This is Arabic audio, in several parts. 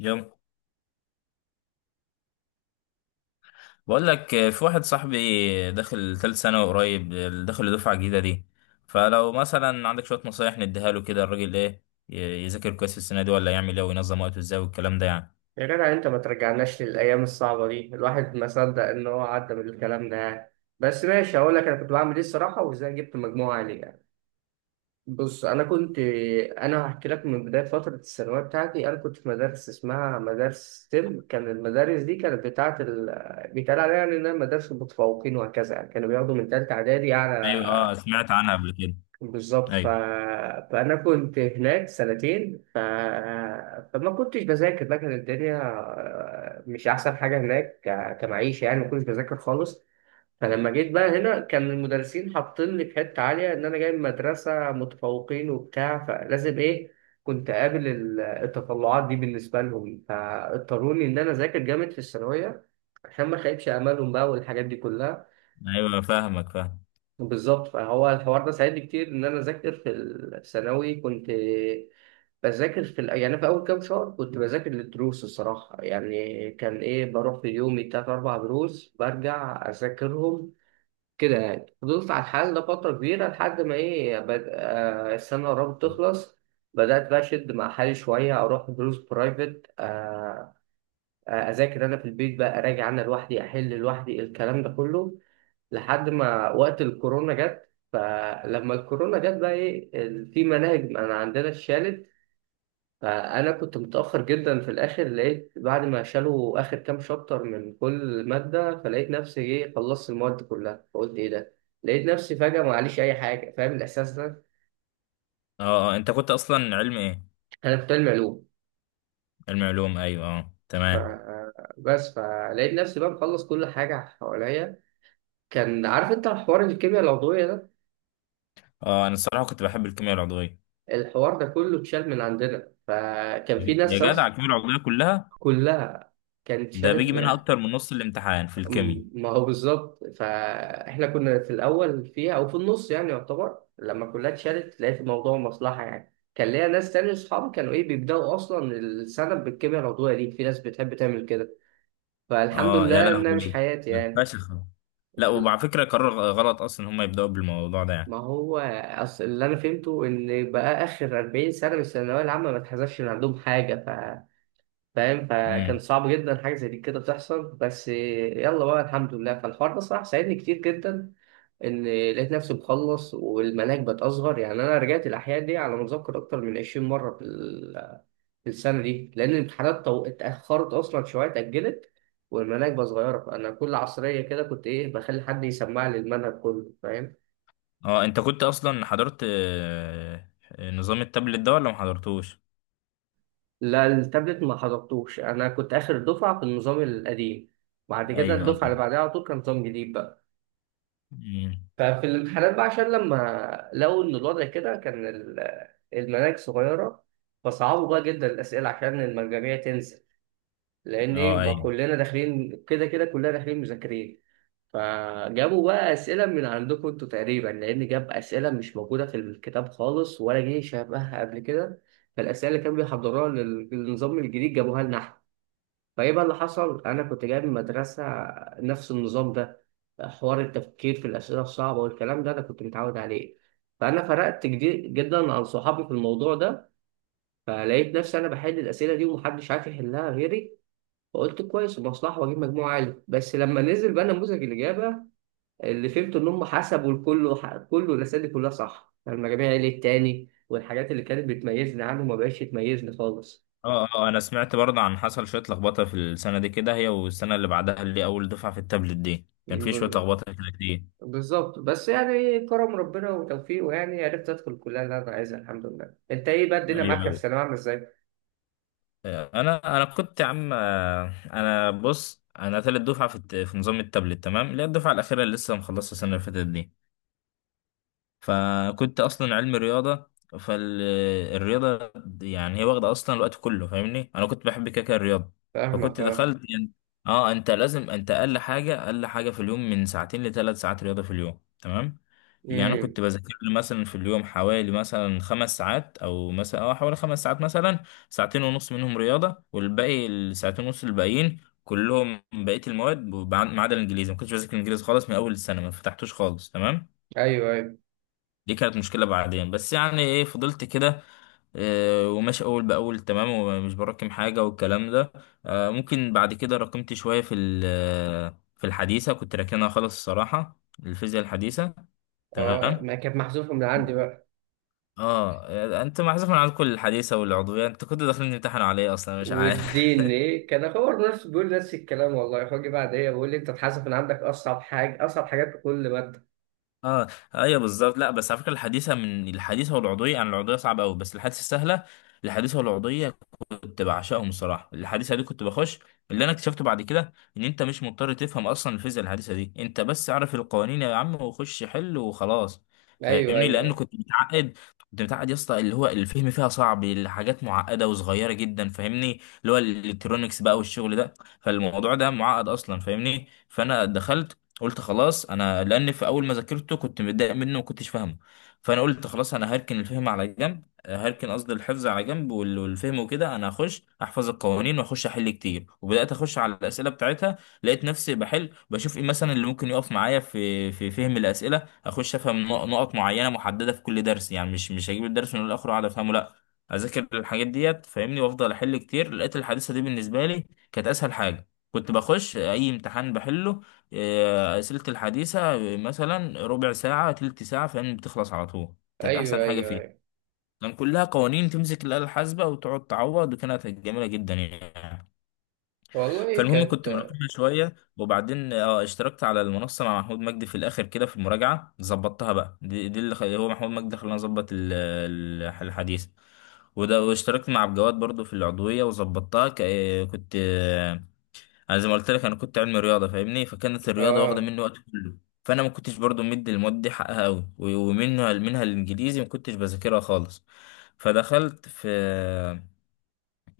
يلا، بقول لك في واحد صاحبي داخل ثالث ثانوي قريب، داخل دفعة جديدة دي. فلو مثلا عندك شوية نصايح نديها له كده، الراجل ايه، يذاكر كويس السنة دي ولا يعمل ايه وينظم وقته ازاي والكلام ده يعني؟ يا جدع يعني انت ما ترجعناش للايام الصعبه دي، الواحد ما صدق ان هو عدى من الكلام ده يعني. بس ماشي هقول لك انا كنت بعمل ايه الصراحه وازاي جبت مجموعه عاليه يعني. بص انا كنت، انا هحكي لك من بدايه فتره الثانويه بتاعتي. انا كنت في مدارس اسمها مدارس ستيم، كان المدارس دي كانت بتاعه بيتقال عليها يعني انها مدارس المتفوقين وهكذا يعني، كانوا بياخدوا من ثالثه اعدادي ايوه، اه، اعلى. سمعت عنها قبل كده. بالظبط ايوه، فأنا كنت هناك سنتين فما كنتش بذاكر بقى. كانت الدنيا مش أحسن حاجة هناك كمعيشة يعني، ما كنتش بذاكر خالص. فلما جيت بقى هنا كان المدرسين حاطين لي في حتة عالية إن أنا جاي من مدرسة متفوقين وبتاع، فلازم إيه، كنت أقابل التطلعات دي بالنسبة لهم، فاضطروني إن أنا أذاكر جامد في الثانوية عشان ما أخيبش أمالهم بقى والحاجات دي كلها. ايوه، فاهمك فاهم. بالظبط، فهو الحوار ده ساعدني كتير ان انا اذاكر في الثانوي. كنت بذاكر في يعني أنا في اول كام شهر كنت بذاكر للدروس الصراحه يعني، كان ايه، بروح في يومي تلات اربع دروس برجع اذاكرهم كده يعني. فضلت على الحال ده فتره كبيره لحد ما ايه، بد... آه السنه قربت تخلص، بدات بقى اشد مع حالي شويه، اروح دروس برايفت، اذاكر انا في البيت بقى، اراجع انا لوحدي، احل لوحدي الكلام ده كله لحد ما وقت الكورونا جت. فلما الكورونا جت بقى ايه، في مناهج انا عندنا اتشالت، فانا كنت متاخر جدا. في الاخر لقيت بعد ما شالوا اخر كام شابتر من كل ماده، فلقيت نفسي ايه، خلصت المواد كلها، فقلت ايه ده، لقيت نفسي فجاه معليش اي حاجه. فاهم الاحساس ده؟ اه، اه، انت كنت اصلا علم ايه؟ انا كنت علمي علوم. علم علوم، ايوه، اه، ف- تمام. بس فلقيت نفسي بقى مخلص كل حاجه حواليا. كان عارف انت حوار الكيمياء العضويه ده؟ اه، انا الصراحة كنت بحب الكيمياء العضوية. الحوار ده كله اتشال من عندنا، فكان في يا ناس، جدع الكيمياء العضوية كلها. كلها كانت ده بيجي شالت منها ما، اكتر من نص الامتحان في الكيمياء. ما هو بالظبط. فاحنا كنا في الاول فيها او في النص يعني يعتبر، لما كلها اتشالت لقيت الموضوع مصلحه يعني، كان ليا ناس تانية اصحابي كانوا ايه، بيبداوا اصلا السنه بالكيمياء العضويه دي، في ناس بتحب تعمل كده، فالحمد اه، يا لله انها مش لهوي، حياتي ده يعني. فشخ. لا، بس- وعلى فكرة قرار غلط اصلا ان هم يبدأوا بالموضوع ده ما يعني. هو اصل اللي انا فهمته ان بقى اخر 40 سنه من الثانويه العامه ما اتحذفش من عندهم حاجه، فاهم؟ فكان امم. صعب جدا حاجه زي دي كده تحصل، بس يلا بقى الحمد لله. فالحوار ده صراحه ساعدني كتير جدا، ان لقيت نفسي مخلص والمناهج بقت اصغر يعني. انا رجعت الاحياء دي على ما اتذكر اكتر من 20 مره في في السنه دي لان الامتحانات اتاخرت اصلا شويه، اتاجلت والمناهج بقت صغيره، فانا كل عصريه كده كنت ايه، بخلي حد يسمع لي المنهج كله، فاهم؟ اه، انت كنت اصلا حضرت نظام التابلت ده ولا ما حضرتوش؟ لا التابلت ما حضرتوش، انا كنت اخر دفعه في النظام القديم، بعد كده ايوه، اه، الدفعه اللي بعدها على طول كان نظام جديد. مم. ففي الامتحانات بقى عشان لما لقوا إن الوضع كده، كان المناهج صغيرة، فصعبوا بقى جدا الأسئلة عشان المجاميع تنزل، لأن إيه، اه، ما ايوه. كلنا داخلين كده كده كلنا داخلين مذاكرين. فجابوا بقى أسئلة من عندكم أنتوا تقريبا، لأن جاب أسئلة مش موجودة في الكتاب خالص ولا جه شبهها قبل كده. فالأسئلة اللي كانوا بيحضروها للنظام الجديد جابوها لنا إحنا. فايه بقى اللي حصل، انا كنت جاي من مدرسه نفس النظام ده، حوار التفكير في الاسئله الصعبه والكلام ده انا كنت متعود عليه، فانا فرقت كتير جدا عن صحابي في الموضوع ده. فلقيت نفسي انا بحل الاسئله دي ومحدش عارف يحلها غيري، فقلت كويس مصلحه واجيب مجموع عالي. بس لما نزل بقى نموذج الاجابه اللي فهمت ان هم حسبوا الكل، كله الاسئله دي كلها صح، فالمجاميع عالي التاني، والحاجات اللي كانت بتميزني عنه ما بقتش تميزني خالص. اه، اه، انا سمعت برضه عن حصل شوية لخبطة في السنة دي، كده هي والسنة اللي بعدها اللي اول دفعة في التابلت دي كان في شوية لخبطة كده كتير. بالظبط، بس يعني كرم ربنا وتوفيقه يعني، عرفت ادخل الكليه اللي انا عايزها الحمد لله. انت ايه بقى، الدنيا ايوه، معاك في ايوه، الثانويه عامله ازاي؟ انا كنت يا عم، انا بص انا تالت دفعة في نظام التابلت، تمام، اللي هي الدفعة الأخيرة اللي لسه مخلصة السنة اللي فاتت دي. فكنت اصلا علم رياضه. فالرياضه يعني هي واخده اصلا الوقت كله فاهمني، انا كنت بحب كاكا الرياضه، فكنت فاهمك اه. دخلت يعني. اه، انت لازم، انت اقل حاجه اقل حاجه في اليوم من ساعتين لثلاث ساعات رياضه في اليوم، تمام. يعني انا امم. كنت بذاكر لي مثلا في اليوم حوالي مثلا 5 ساعات، او مثلا حوالي 5 ساعات مثلا. ساعتين ونص منهم رياضه، والباقي الساعتين ونص الباقيين كلهم بقيه المواد، ما عدا الانجليزي ما كنتش بذاكر الانجليزي خالص، من اول السنه ما فتحتوش خالص، تمام. ايوه ايوه. دي كانت مشكلة بعدين، بس يعني ايه فضلت كده. وماشي اول باول، تمام، ومش براكم حاجة والكلام ده. ممكن بعد كده راكمت شوية في الحديثة، كنت راكنها خالص الصراحة. الفيزياء الحديثة. اه، تمام. ما كانت محذوفه من عندي بقى. اه، انت محذوف من عندكم الحديثة والعضوية، انت كنت داخلين تمتحنوا على ايه اصلا مش عارف؟ والدين ايه كان اخبر نفسه بيقول نفس الكلام والله، فاجي بعد ايه بيقول لي انت اتحذف من عندك اصعب حاجه، اصعب حاجات في كل ماده. اه، ايوه، بالظبط. لا بس على فكرة الحديثة، من الحديثة والعضوية يعني، العضوية صعبة قوي بس الحديثة سهلة. الحديثة والعضوية كنت بعشقهم الصراحه. الحديثه دي كنت بخش، اللي انا اكتشفته بعد كده ان انت مش مضطر تفهم اصلا الفيزياء الحديثه دي، انت بس اعرف القوانين يا عم وخش حل وخلاص. ايوه فاهمني، ايوه لان ايوه. كنت متعقد، كنت متعقد يا اسطى، اللي هو الفهم فيها صعب، الحاجات معقده وصغيره جدا فاهمني، اللي هو الالكترونكس بقى والشغل ده. فالموضوع ده معقد اصلا فاهمني. فانا دخلت قلت خلاص انا، لان في اول ما ذاكرته كنت متضايق منه وما كنتش فاهمه. فانا قلت خلاص انا هركن الفهم على جنب، هركن قصدي الحفظ على جنب، والفهم وكده انا هخش احفظ القوانين واخش احل كتير، وبدات اخش على الاسئله بتاعتها. لقيت نفسي بحل، بشوف ايه مثلا اللي ممكن يقف معايا في فهم الاسئله، اخش افهم نقط معينه محدده في كل درس يعني، مش هجيب الدرس من الاخر واقعد افهمه، لا. اذاكر الحاجات ديت فاهمني، وافضل احل كتير، لقيت الحادثه دي بالنسبه لي كانت اسهل حاجه، كنت بخش اي امتحان بحله. اسئله الحديثه، مثلا ربع ساعه تلت ساعه فاهمني بتخلص على طول. كانت احسن ايوه حاجه ايوه, فيه. أيوة. كان كلها قوانين، تمسك الآلة الحاسبة وتقعد تعوض، وكانت جميلة جدا يعني. والله فالمهم كنت كانت. مراقبها شوية، وبعدين اشتركت على المنصة مع محمود مجدي في الآخر كده في المراجعة، ظبطتها بقى، دي هو محمود مجدي خلاني أظبط الحديث. وده، واشتركت مع عبد الجواد برضو في العضوية وظبطتها كنت. انا زي ما قلت لك، انا كنت علمي رياضه فاهمني، فكانت الرياضه واخده اه مني وقت كله. فانا ما كنتش برضو مدي المواد دي حقها قوي، ومنها الانجليزي ما كنتش بذاكرها خالص. فدخلت في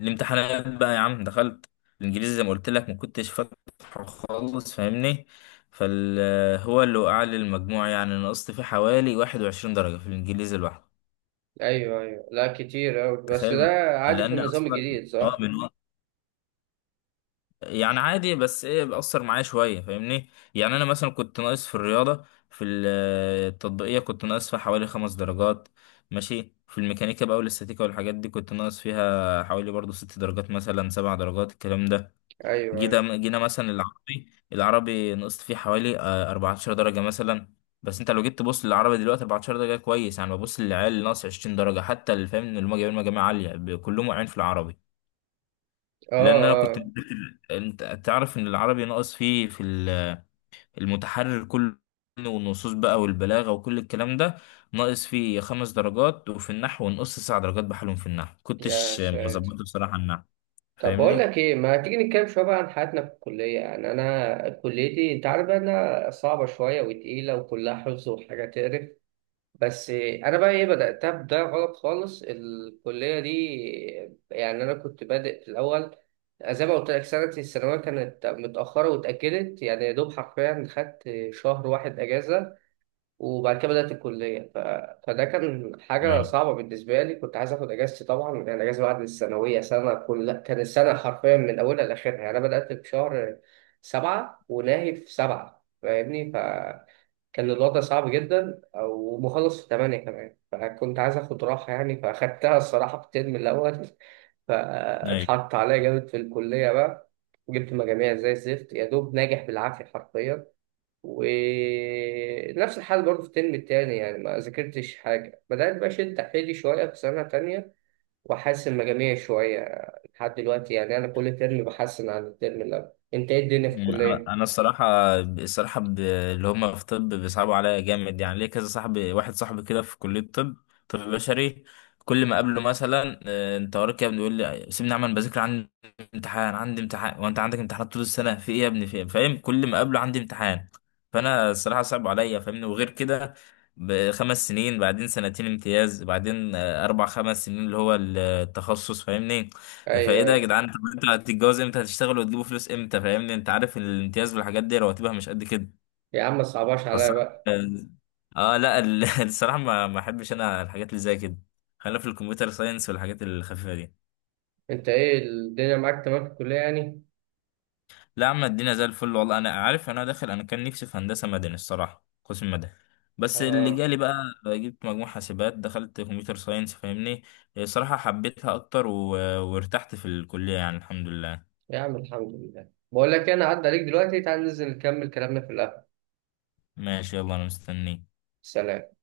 الامتحانات بقى يا عم، دخلت الانجليزي زي ما قلت لك ما كنتش فاتحه خالص فاهمني، فال هو اللي وقع لي المجموع يعني، نقصت فيه حوالي 21 درجه في الانجليزي لوحده. ايوه ايوه، لا كتير اوي بس تخيل ده من، عادي في لان النظام اصلا الجديد صح. من، يعني عادي بس ايه بأثر معايا شوية فاهمني، يعني انا مثلا كنت ناقص في الرياضة، التطبيقية كنت ناقص فيها حوالي 5 درجات، ماشي. في الميكانيكا بقى والاستاتيكا والحاجات دي كنت ناقص فيها حوالي برضو 6 درجات، مثلا 7 درجات الكلام ده. ايوه ايوه. جينا مثلا العربي العربي نقصت فيه حوالي 14 درجة مثلا. بس انت لو جيت تبص للعربي دلوقتي 14 درجة كويس يعني، ببص للعيال اللي ناقص 20 درجة حتى، اللي فاهم ان هم جايبين مجاميع عالية كلهم واقعين في العربي. لان اه انا كنت اه. انت تعرف ان العربي ناقص فيه المتحرر كله والنصوص بقى والبلاغه وكل الكلام ده، ناقص فيه 5 درجات، وفي النحو نقص 9 درجات بحالهم، في النحو يا كنتش ساتر. مظبطه بصراحه النحو طب بقول فاهمني. لك ايه، ما تيجي نتكلم شويه بقى عن حياتنا في الكليه. يعني انا كليتي انت عارف بقى انها صعبه شويه وتقيله وكلها حفظ وحاجه تقرف، بس انا بقى ايه، بداتها بدايه غلط خالص الكليه دي. يعني انا كنت بادئ في الاول زي ما قلت لك سنه الثانويه كانت متاخره واتاجلت يعني، يا دوب حرفيا خدت شهر واحد اجازه وبعد كده بدأت الكلية. فده كان حاجة ايوه، صعبة بالنسبة لي، كنت عايز آخد أجازتي طبعا، لأن الأجازة بعد الثانوية سنة كل، كان السنة حرفيا من أولها لآخرها. يعني أنا بدأت في شهر سبعة وناهي في سبعة فاهمني، فكان الوضع صعب جدا ومخلص في تمانية كمان، فكنت عايز آخد راحة يعني، فأخدتها الصراحة في الترم الأول. ايوه. فاتحط عليا جامد في الكلية بقى، جبت مجاميع زي الزفت، يا دوب ناجح بالعافية حرفيا. ونفس الحال برضه في الترم التاني، يعني ما ذاكرتش حاجة. بدأت بقى أشد حيلي شوية في سنة تانية وأحسن مجاميع شوية لحد دلوقتي، يعني أنا كل ترم بحسن عن الترم اللي قبل. أنت إيه الدنيا في يعني انا الكلية؟ أنا الصراحه اللي هم في طب بيصعبوا عليا جامد يعني، ليه كذا صاحبي، واحد صاحبي كده في كليه طب، طب بشري. كل ما اقابله مثلا انت وراك إيه يا ابني؟ يقول لي سيبني اعمل بذاكر، عندي امتحان عندي امتحان، وانت عندك امتحانات طول السنه في ايه يا ابني في إيه؟ فاهم، كل ما اقابله عندي امتحان. فانا الصراحه صعب عليا فاهمني، وغير كده بخمس سنين بعدين سنتين امتياز بعدين اربع خمس سنين اللي هو التخصص فاهمني. فايه أيوه ده يا أيوه. جدعان؟ طب انتوا هتتجوز امتى، هتشتغلوا وتجيبوا فلوس امتى؟ فاهمني انت عارف الامتياز والحاجات دي رواتبها مش قد كده. يا عم ما تصعبهاش بس، عليا بقى. اه، لا، الصراحه ما احبش انا الحاجات اللي زي كده. خلينا في الكمبيوتر ساينس والحاجات الخفيفه دي. أنت إيه الدنيا معاك تمام في الكلية يعني؟ لا يا عم الدنيا زي الفل والله. انا عارف انا داخل، انا كان نفسي في هندسه مدني الصراحه، قسم مدني، بس اللي آه. جالي بقى، جبت مجموع حاسبات دخلت كمبيوتر ساينس فاهمني. الصراحه حبيتها اكتر وارتحت في الكليه يعني الحمد لله. يا عم الحمد لله. بقول لك إيه، أنا عدى عليك دلوقتي، تعال ننزل نكمل كلامنا في القهوة. ماشي، يلا، انا مستنيك. سلام.